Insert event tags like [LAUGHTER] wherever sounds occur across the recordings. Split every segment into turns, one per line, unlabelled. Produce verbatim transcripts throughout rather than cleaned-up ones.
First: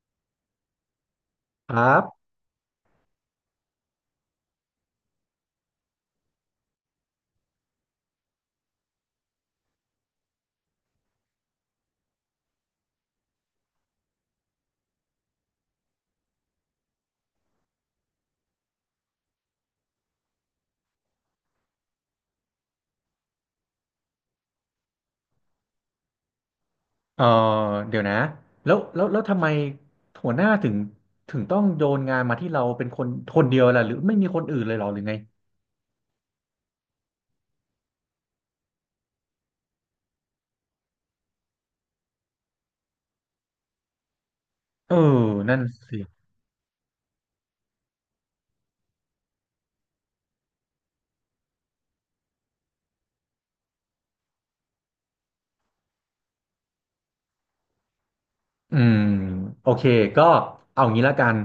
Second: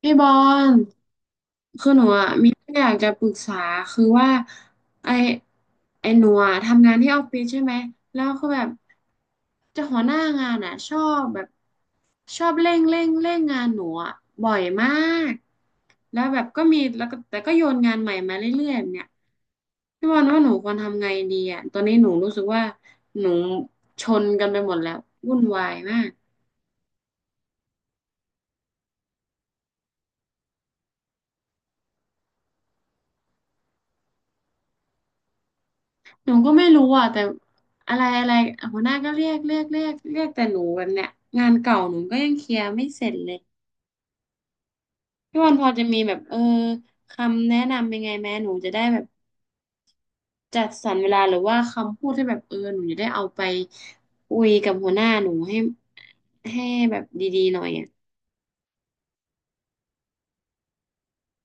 พี่บอล
ครั
คือหนู
บ
อ่ะมีเรื่องอยากจะปรึกษาคือว่าไอไอหนูอ่ะทำงานที่ออฟฟิศใช่ไหมแล้วคือแบบเจะหัวหน้างานอ่ะชอบแบบชอบเร่งเร่งเร่งงานหนูอ่ะบ่อยมากแล้วแบบก็มีแล้วก็แต่ก็โยนงานใหม่มาเรื่อยๆแบบเนี่ยพี่บอลว่าหนูควรทำไงดีอ่ะตอนนี้หนูรู้สึกว่าหนูชนกันไปหมดแล้ววุ่นวายมาก
เออเดี๋ยวนะ แล้วแล้วแล้วทำไมหัวหน้าถึงถึงต้องโยนงานมาที่เราเป็นคนคนเดียวล่ะหรือไม่มีคนอื่นเลยเหรอหรือไง
หนูก็ไม่รู้อ่ะแต่อะไรอะไรหัวหน้าก็เรียกเรียกเรียกเรียกแต่หนูแันเนี้ยงานเก่าหนูก็ยังเคลียร์ไม่เสร็จเลย
เออ
พี่วัน
นั่น
พอจะ
สิ
มีแบบเออคำแนะนำยังไงแม่หนูจะได้แบบจัดสรรเวลาหรือว่าคำพูดที่แบบเออหนูจะได้เอาไปคุยกับหัวหน้าหนูให้ให้แบบดีๆหน่อยอ่ะ
อืม โอเค ก็เอางี้ละกัน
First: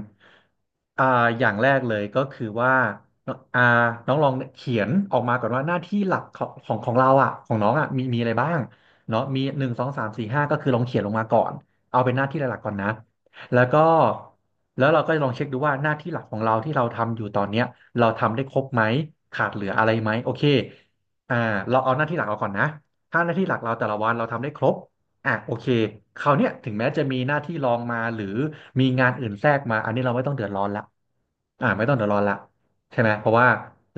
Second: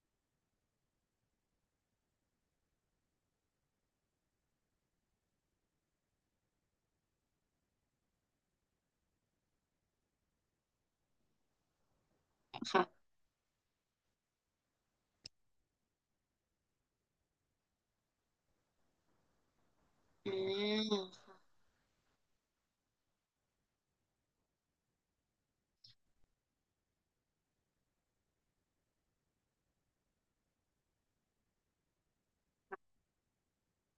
อ่าอย่างแรกเลยก็คือว่าน้องอ่าน้องลองเขียนออกมาก่อนว่าหน้าที่หลักของของของเราอ่ะของน้องอ่ะมีมีอะไรบ้างเนาะมีหนึ่งสองสามสี่ห้าก็คือลองเขียนลงมาก่อนเอาเป็นหน้าที่หลักๆก่อนนะ
ค่ะ
แล้วก็แล้วเราก็ลองเช็คดูว่าหน้าที่หลักของเราที่เราทำอยู่ตอนเนี้ยเราทำได้ครบไหมขาดเหลืออะไรไหมโอ
อ่
เค
า
อ่าเราเอาหน้าที่หลักเราก่อนนะถ้าหน้าที่หลักเราแต่ละวันเราทำได้ครบ อ่ะโอเคคราวเนี้ยถึงแม้จะมีหน้าที่รองมาหรือมีงานอื่นแทรกมาอันนี้เราไม่ต้องเดือดร้อนละอ่าไม่ต้องเดือดร้อนละใช่ไหมเพราะว่า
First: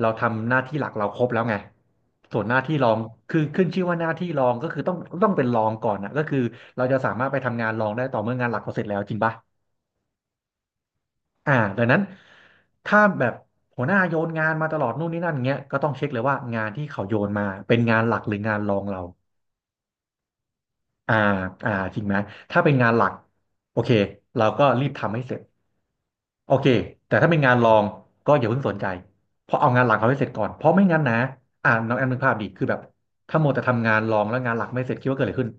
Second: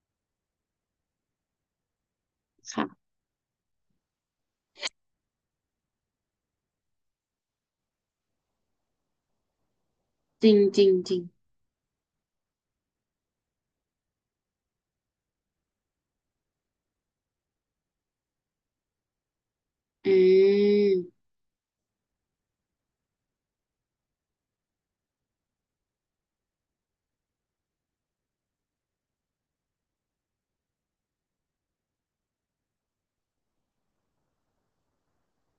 เราทำหน้าที่หลักเราครบแล้วไงส่วนหน้าที่รอง
ค่ะ
คือขึ้นชื่อว่าหน้าที่รองก็คือต้องต้องเป็นรองก่อนนะก็คือเราจะสามารถไปทำงานรองได้ต่อเมื่องานหลักเราเสร็จแล้วจริงปะ
จริงจริงจริง
อ่าดังนั้นถ้าแบบหัวหน้าโยนงานมาตลอดนู่นนี่นั่นเงี้ยก็ต้องเช็คเลยว่างานที่เขาโยนมาเป็นงานหลักหรืองานรองเรา
อื
อ่า
ม
อ่าจริงไหมถ้าเป็นงานหลักโอเคเราก็รีบทำให้เสร็จโอเคแต่ถ้าเป็นงานรองก็อย่าเพิ่งสนใจเพราะเอางานหลักเขาให้เสร็จก่อนเพราะไม่งั้นนะอ่าน้องแอมนึกภาพดิคือแบบถ้าโมวแต่ทำงานรองแล้วงานหลักไม่เสร็จคิดว่าเกิดอะไรขึ้น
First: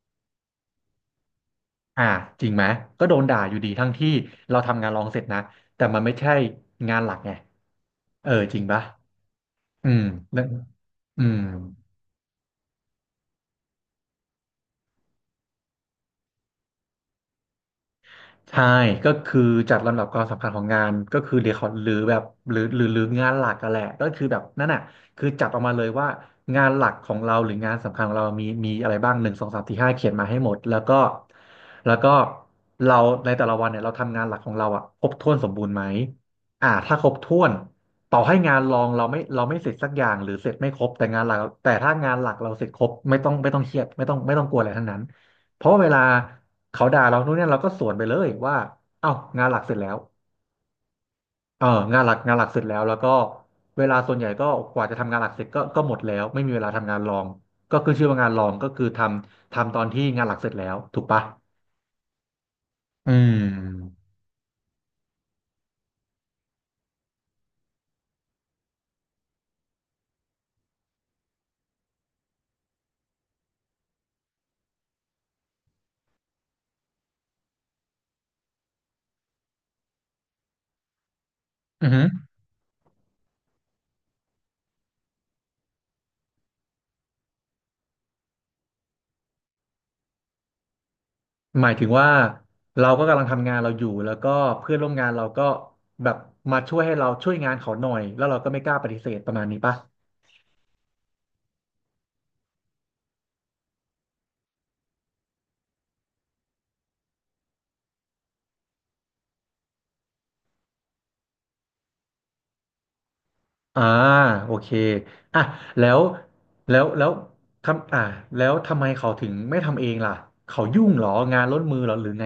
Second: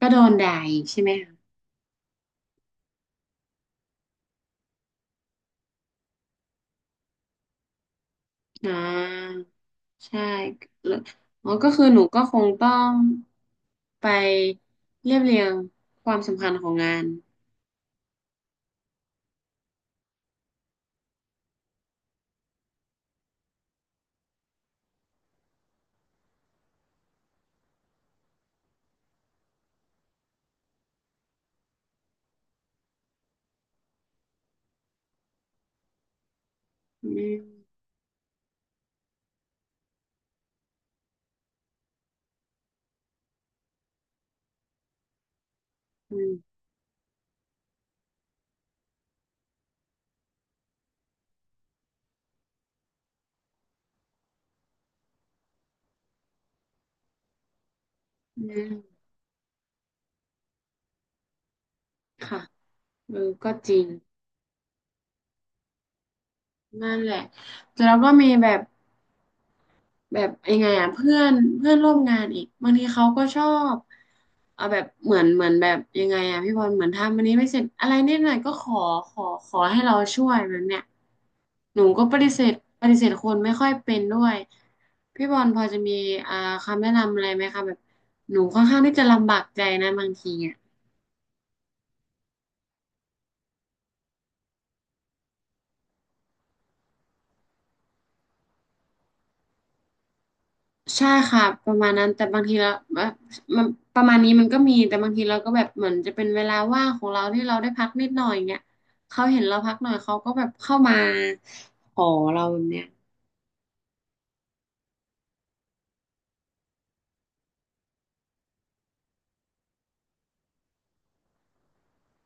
ก็โดนด่าอีกใช่ไหมคะ
อ่าจริงไหมก็โดนด่าอยู่ดีทั้งที่เราทำงานรองเสร็จนะแต่มันไม่ใช่งานหลักไงเออจริง
อ่า
ปะอืม
ใช่
แล้ว
แล้ว
อืม
อ๋อก็คือหนูก็คงต้องไปเรียบเรียงความสำคัญของงาน
ใช่ก็คือจัดลำดับความสำคัญของงานก็คือเรียกเขาหรือแบบหรือหรือหรืองานหลักกันแหละก็คือแบบนั่นน่ะคือจัดออกมาเลยว่างานหลักของเราหรืองานสำคัญของเรามีมีอะไรบ้างหนึ่งสองสามสี่ห้าเขียนมาให้หมดแล้วก็แล้วก็เราในแต่ละวันเนี่ยเราทำงานหลักของเราอ่ะครบถ้วนสมบูรณ์ไหมอ่าถ้าคร
อื
บถ้วน
ม
ต่อให้งานรองเราไม่เราไม่เสร็จสักอย่างหรือเสร็จไม่ครบแต่งานหลักแต่ถ้างานหลักเราเสร็จครบไม่ต้องไม่ต้องเครียดไม่ต้องไม่ต้องกลัวอะไรทั้งนั้น เพราะเวลา
อืม
เขาด่าเรานู่นเนี่ยเราก็สวนไปเลยว่าเอ้างานหลักเสร็จแล้วเอองานหลักงานหลักเสร็จแล้วแล้วก็เวลาส่วนใหญ่ก็กว่าจะทำงานหลักเสร็จก็ก็หมดแล้วไม่มีเวลาทำงานรองก็คือชื่อว่างานร
อื
องก็คือท
ม
ำทำตอนที่งานหลักเสร็จแล้วถูกปะ
ค่ะ
อื
เออก็จริง
ม
นั่นแหละแล้วก็มีแบบ แบบยังไงอ่ะเพื่อนเพื่อนร่วมงานอีกบางทีเขาก็ชอบเอาแบบเหมือนเหมือนแบบยังไงอ่ะพี่บอลเหมือนทำอันนี้ไม่เสร็จอะไรนิดหน่อยก็ขอขอขอให้เราช่วยแบบเนี้ยหนู
อือหื
ก็
อ
ปฏิเสธปฏิเสธคนไม่ค่อยเป็นด้วยพี่บอลพอจะมีอ่าคำแนะนำอะไรไหมคะแบบหนูค่อนข้างที่จะลำบากใจนะบางทีอ่ะ
หมายถึงว่าเราก็กำลังทำงานเราอยู่แล้วก็เพื่อนร่วมงานเราก็แบบมาช่วยให้เราช่วยงานเขาหน่อยแล้วเราก็ไม่กล้าปฏิเสธประมาณนี้ปะ
ใช่ค่ะประมาณนั้นแต่บางทีเราแบบมันประมาณนี้มันก็มีแต่บางทีเราก็แบบเหมือนจะเป็นเวลาว่างของเราที่เราได้พักนิดหน่อยเงี้ยเขาเห็นเราพักหน่อยเขาก็แบบเข้ามาขอเราแบบเนี้ย
อ่าโอเคอ่ะแล้วแล้วแล้วทำอ่าแล้วทำไมเขาถึงไม่ทำเองล่ะเขายุ่งเหรองานล้นมือเหรอหรือไง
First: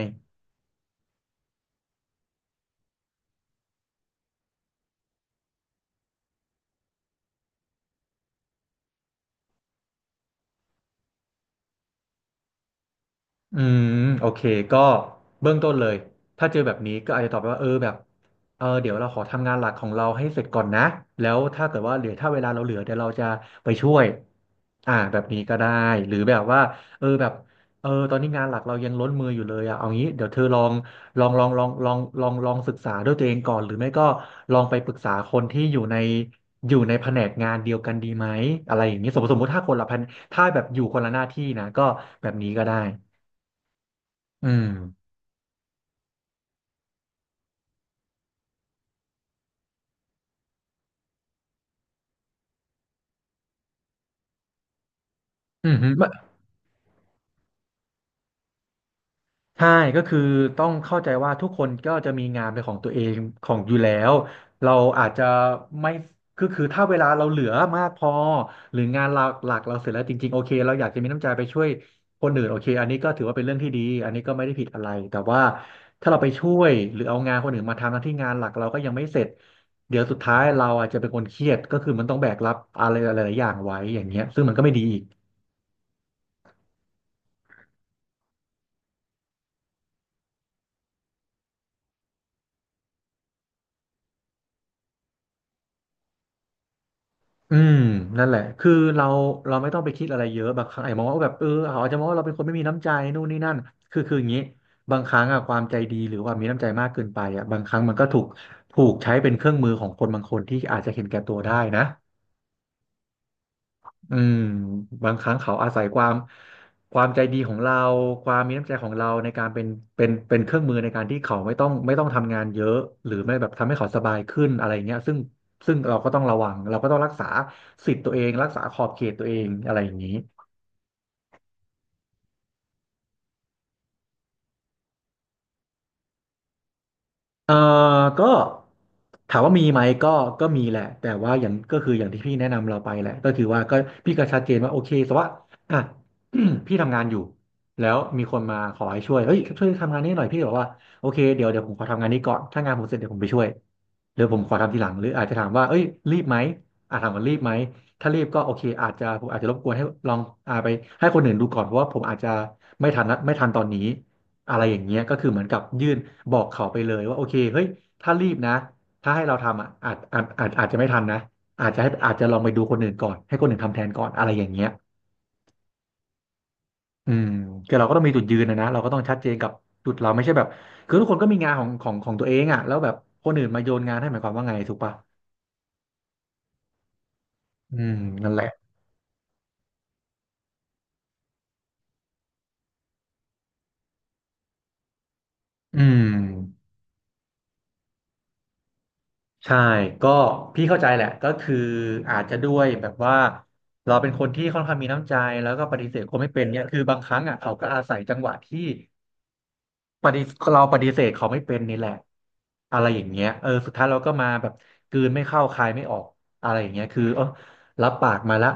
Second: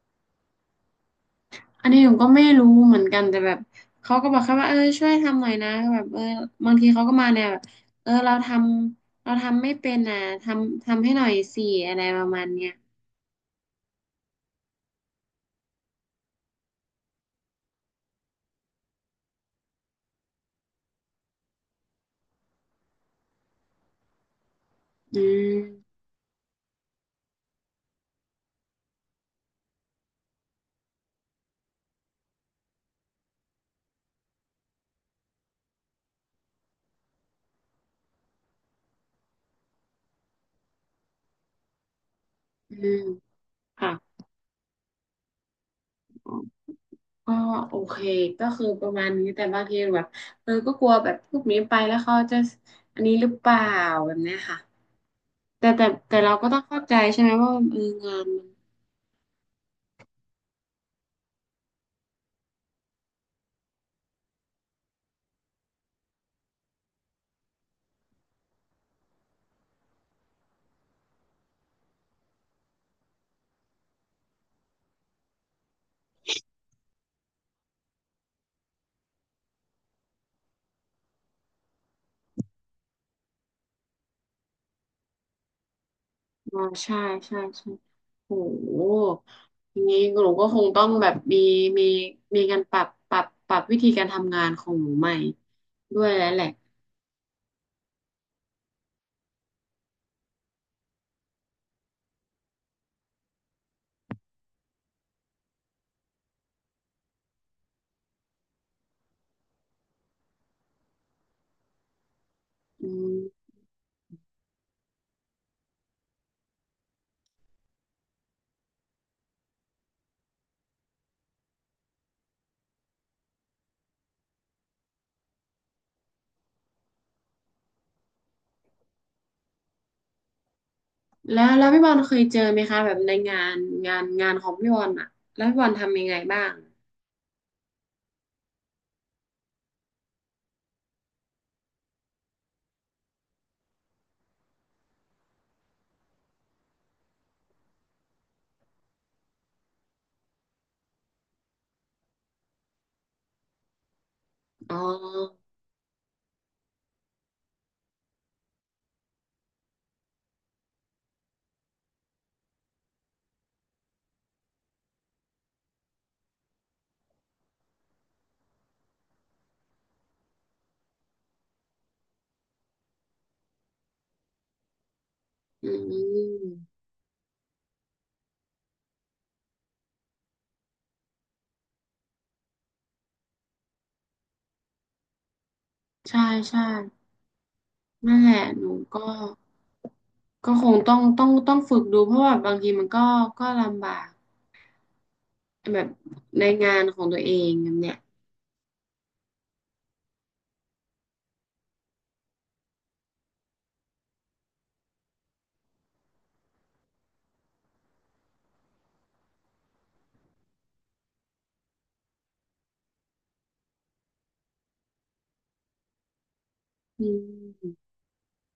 อันนี้ผมก็ไม่รู้เหมือนกันแต่แบบเขาก็บอกแค่ว่าเออช่วยทำหน่อยนะก็แบบเออบางทีเขาก็มาแนวแบบเออเราทำเราทำไม่เป็นอ่ะทำทำให้หน่อยสิอะไรประมาณเนี้ย
อืมโอเคก็เบื้องต้นเลยถ้าเจอแบบนี้ก็อาจจะตอบไปว่าเออแบบเออเดี๋ยวเราขอทำงานหลักของเราให้เสร็จก่อนนะแล้วถ้าเกิดว่าเหลือถ้าเวลาเราเหลือเดี๋ยวเราจะไปช่วยอ่าแบ
อื
บนี้ก็ได้
ม
หรือแบบว่าเออแบบเออตอนนี้งานหลักเรายังล้นมืออยู่เลยอะเอางี้เดี๋ยวเธอลองลองลองลองลองลองลองศึกษาด้วยตัวเองก่อนหรือไม่ก็ลองไปปรึกษาคนที่อยู่ในอยู่ในแผนกงานเดียวกันดีไหมอะไรอย่างนี้สมมติสมมติถ้าคนละแผนถ้าแบบอยู่คนละหน้าที่นะก็แบบนี้ก็ได้
อืมค่ะ
อืม
อ๋อโอเคก็คือประมาณนี้แต่บางทีแบบเออก็กลัวแบบพวกนี้ไปแล้วเขาจะอันนี้หรือเปล่าแบบเนี้ยค่ะ
อื
แต่
มฮึ
แต่
ไม่
แต่เราก็ต้องเข้าใจใช่ไหมว่าเอองานมัน
ใช่ก็คือต้องเข้าใจว่าทุกคนก็จะมีงานเป็นของตัวเองของอยู่แล้วเราอาจจะไม่คือคือถ้าเวลาเราเหลือมากพอหรืองานหลักหลักเราเสร็จแล้วจริงๆโอเคเราอยากจะมีน้ำใจไปช่วยคนอื่นโอเคอันนี้ก็ถือว่าเป็นเรื่องที่ดีอันนี้ก็ไม่ได้ผิดอะไรแต่ว่าถ้าเราไปช่วยหรือเอางานคนอื่นมาทำหน้าที่งานหลักเราก็ยังไม่เสร็จเดี๋ยวสุดท้ายเราอาจจะเป็นคนเครียดก็คือมันต้องแบกรับอะไรหลายๆอย่างไว้อย่างเงี้ยซึ่งมันก็ไม่ดีอีก
อ๋อใช่ใช่ใช่โอ้โหอย่างนี้หนูก็คงต้องแบบมีมีมีการปรับปรับปรับวิธีการทำงานของหนูใหม่ด้วยแล้วแหละ
อืมนั่นแหละคือเราเราไม่ต้องไปคิดอะไรเยอะบางครั้งไอาจจะมองว่าแบบเออเขาอาจจะมองว่าเราเป็นคนไม่มีน้ำใจนู่นนี่นั่นคือคืออย่างนี้บางครั้งอะความใจดีหรือว่ามีน้ำใจมากเกินไปอะบางครั้งมันก็ถูกถูกใช้เป็นเครื่องมือของคนบางคนที่อาจจะเห็นแก่ตัวได้นะ
อืม
อืมบางครั้งเขาอาศัยความความใจดีของเราความมีน้ำใจของเราในการเป็นเป็นเป็นเครื่องมือในการที่เขาไม่ต้องไม่ต้องทำงานเยอะหรือไม่แบบทำให้เขาสบายขึ้นอะไรเงี้ยซึ่งซึ่งเราก็ต้องระวังเราก็ต้องรักษาสิทธิ์ตัวเองรักษาขอบเขตตัวเองอะไรอย่างนี้
แล้วแล้วพี่บอลเคยเจอไหมคะแบบในงานงานงานของพี่บอลอะแล้วพี่บอลทำยังไงบ้าง
เอ่อก็ถามว่ามีไหมก็ก็มีแหละแต่ว่าอย่างก็คืออย่างที่พี่แนะนำเราไปแหละก็คือว่าก็พี่ก็ชัดเจนว่าโอเคแต่ว่าอ่ะ [CLEARS THROAT] พี่ทำงานอยู่แล้วมีคนมาขอให้ช่วยเฮ้ยช่วยทำงานนี้หน่อยพี่บอกว่าโอเคเดี๋ยวเดี๋ยวผมขอทำงานนี้ก่อนถ้างานผมเสร็จเดี๋ยวผมไปช่วยหรือผมขอทำ
อ๋อ
ทีหลังหรืออาจจะถามว่าเอ้ยรีบไหมอ่ะถามว่ารีบไหมถ้ารีบก็โอเคอาจจะผมอาจจะรบกวนให้ลองอ่าไปให้คนอื่นดูก่อนเพราะว่าผมอาจจะไม่ทันนะไม่ทันตอนนี้ อะไรอย่างเงี้ยก็คือเหมือนกับยื่นบอกเขาไปเลยว่าโอเคเฮ้ยถ้ารีบนะถ้าให้เราทำอ่ะอาจอาจอาจอาจจะไม่ทันนะอาจจะให้อาจจะลองไปดูคนอื่นก่อนให้คนอื่นทำแทนก่อนอะไรอย่างเงี้ย
อืม
อืมคือเราก็ต้องมีจุดยืนนะนะเราก็ต้องชัดเจนกับจุดเราไม่ใช่แบบคือทุกคนก็มีงานของของของตัวเองอ่ะแล้วแบบคนอื่นมาโยนงานให้หมายความว่าไงถูกปะ
ใช่ใช่
อืม
นั่นแห
นั่นแห
ละ
ละ
หนูก็ก็คงต้องต้องต้องฝึกดูเพราะว่าบางทีมันก็ก็ลำบากแบ
อื
บ
ม
ในงานของตัวเองแบบเนี้ย
ใช่ก็พี่เข้าใจแหละ ก็คืออาจจะด้วยแบบว่าเราเป็นคนที่ค่อนข้างมีน้ำใจแล้วก็ปฏิเสธคนไม่เป็นเนี่ยคือบางครั้งอ่ะเขาก็อาศัยจังหวะที่ปฏิเราปฏิเสธเขาไม่เป็นนี่แหละอะไรอย่างเงี้ยเออสุดท้ายเราก็มาแบบกลืนไม่เข้าคายไม่ออกอะไรอย่างเงี้ยคือ
อื
เออ
ม
รับปากมาละ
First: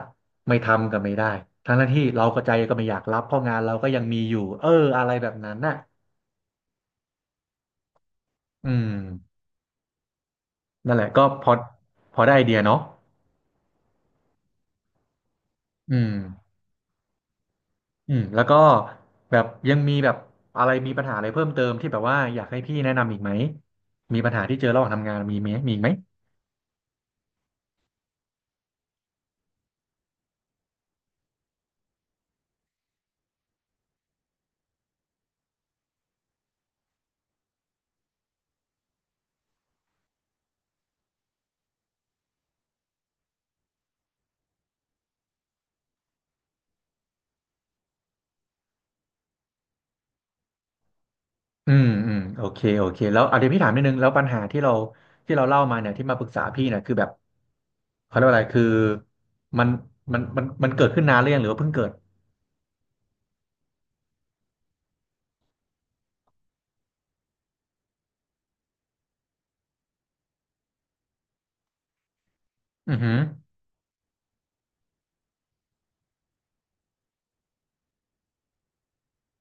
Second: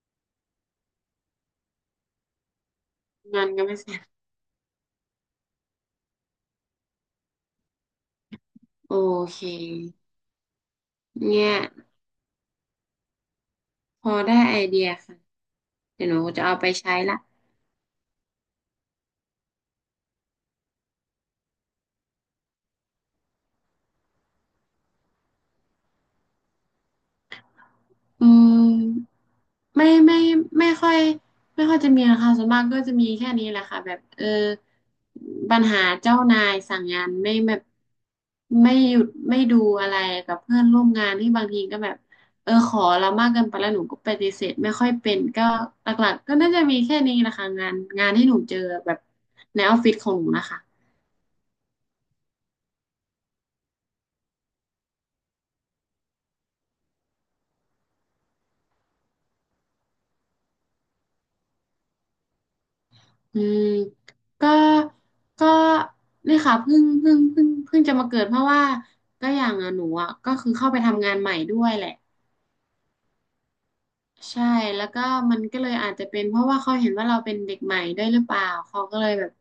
ไม่ทำก็ไม่ได้ทั้งที่เราก็ใจก็ไม่อยากรับเพราะ
งาน
งาน
ก็
เรา
ไม่
ก็
เสร็
ยั
จ
งมีอยู่เอออะไรแบบนั้นน่ะอืม
โอเค
นั่นแหละก็พ
เนี่
อ
ย
พอได้ไอเดียเนาะ
พอได้ไอเดียค่ะ
อื
เดี๋ยว
ม
หนูจะเอาไปใช้ละ
อืมแล้วก็แบบยังมีแบบอะไรมีปัญหาอะไรเพิ่มเติมที่แบบว่าอยากให้พี่แนะนำอีกไหมมีปัญหาที่เจอระหว่างทำงานมีไหมมีอีกไหม
อืมไม่ไม่ไม่ค่อยไม่ค่อยจะมีนะคะส่วนมากก็จะมีแค่นี้แหละค่ะแบบเออปัญหาเจ้านายสั่งงานไม่แบบไม่หยุดไม่ดูอะไรกับเพื่อนร่วมงานที่บางทีก็แบบเออขอเรามากเกินไปแล้วหนูก็ปฏิเสธไม่ค่อยเป็นก็หลักๆก็น่าจะมีแค่นี้แหละค่ะงานงานที่หนูเจอแบบในออฟฟิศของหนูนะคะ
อืมอืมโอเคโอเคแล้วเอาเดี๋ยวพี่ถามนิดนึงแล้วปัญหาที่เราที่เราเล่ามาเนี่ยที่มาปรึกษาพี่เนี่ยคือแบบเขาเรียกว่าอะไรคือมันมันมันมันเกิดขึ้นนานหรือยังหรือว่าเพิ่งเกิด
อืมก็ก็เนี่ยค่ะเพิ่งเพิ่งเพิ่งเพิ่งจะมาเกิดเพราะว่าก็อย่างอะหนูอะก็คือเข้าไปทำงานใหม่ด้วยแหละ
อือหือ
ใช่แล้วก็มันก็เลยอาจจะเป็นเพราะว่าเขาเห็นว่าเราเป็นเด็กใหม่ด้วยหรือเปล่าเขาก็เลยแบบ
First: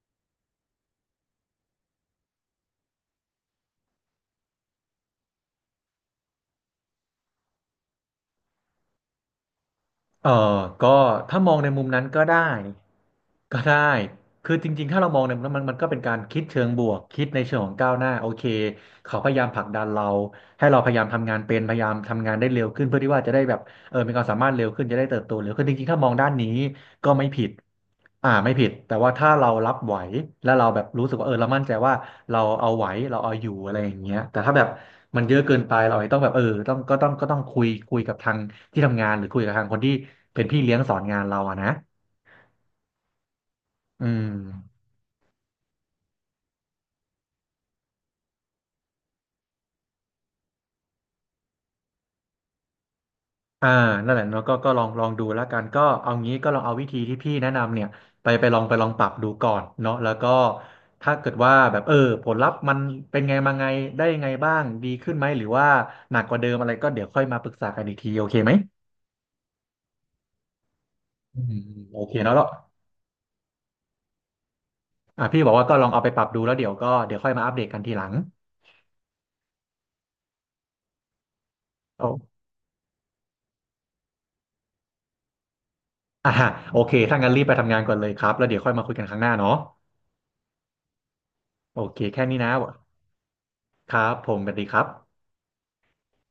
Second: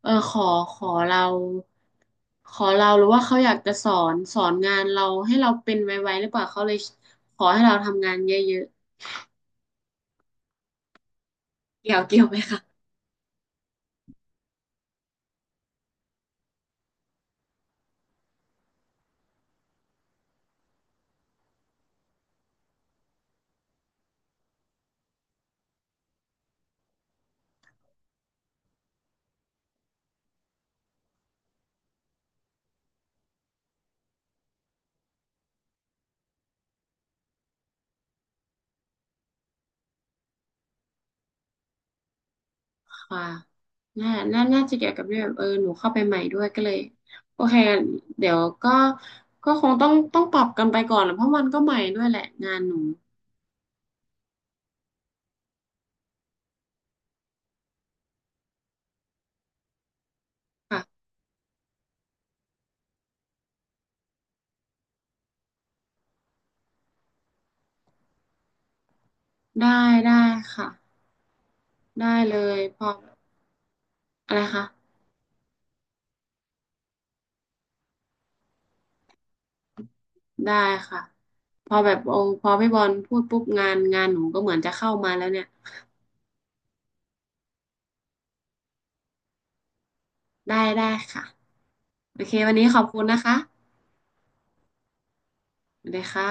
เออขอขอเราขอเราหรือว่าเขาอยากจะสอนสอนงานเราให้เราเป็นไวๆหรือเปล่าเขาเลยขอให้เราทำงานเยอะ
เออก็ถ้ามองใน
ๆ
มุม
เกี่ย
นั้
ว
น
เกี่
ก็
ยวไหม
ได้
คะ
ก็ได้คือจริงๆถ้าเรามองในมุมนั้นมันมันก็เป็นการคิดเชิงบวกคิดในเชิงของก้าวหน้าโอเคเขาพยายามผลักดันเราให้เราพยายามทำงานเป็นพยายามทำงานได้เร็วขึ้นเพื่อที่ว่าจะได้แบบ เออมีความสามารถเร็วขึ้นจะได้เติบโตเร็วขึ้นจริงๆถ้ามองด้านนี้ก็ไม่ผิดอ่าไม่ผิดแต่ว่าถ้าเรารับไหวแล้วเราแบบรู้สึกว่าเออเรามั่นใจว่าเราเอาไหวเราเอาอยู่อะไรอย่างเงี้ยแต่ถ้าแบบมันเยอะเกินไปเราอาจจะต้องแบบเออต้องก็ต้องก็ต้องคุยคุยกับทางที่ทำงานหรือคุยกับทางคนที่เป็นพี่เลี้ยงสอนงานเราอะนะ
ค่ะ
อื
น่า
ม
น่าน่าจะเกี่ยวกับเรื่องแบบเออ หนูเข้าไปใหม่ด้วยก็เลย โอเคเดี๋ยวก็ก็คงต้องต้องปรับกันไปก่อนแหละเพราะมันก็ใหม่ด้วยแหละงานหนู
อ่านั่นแหละเนาะก็ก็ลองลองดูแล้วกันก็เอางี้ก็ลองเอาวิธีที่พี่แนะนำเนี่ยไปไปลองไปลองปรับดูก่อนเนาะแล้วก็
ค่ะ
ถ้าเกิดว่าแบบเออผลลัพธ์มันเป็นไงมาไงได้ยังไงบ้างดีขึ้นไหมหรือว่าหนักกว่าเดิมอะไรก็เดี๋ยวค่อยมาปรึกษากันอีกทีโอเคไหม
ได้ได้ค่ะ
อืมอโอเค
ได้
เนาะ
เล
แล้ว
ยพออะไรคะ
อ่ะพี่บอกว่าก็ลองเอาไปปรับดูแล้วเดี๋ยวก็เดี๋ยวค่อยมาอัปเดตกันทีหลัง
ได้ค่ะพอแบบโอ
โอ้
พอพี่บอลพูดปุ๊บงาน งานหนูก็เหมือนจะเข้ามาแล้วเนี่ย
อ่าโอเคถ้างั้นรีบไปทำงานก่อนเลยครับแล้วเดี๋ยวค่อยมาคุยกันครั้งหน้าเนาะ
ได้ได้ค่ะ
โอเค
โอ
แค่
เค
นี้นะ
วันนี้ขอบคุณนะคะ
ครับผมสวัสดีครับ
สวัสดีค่ะ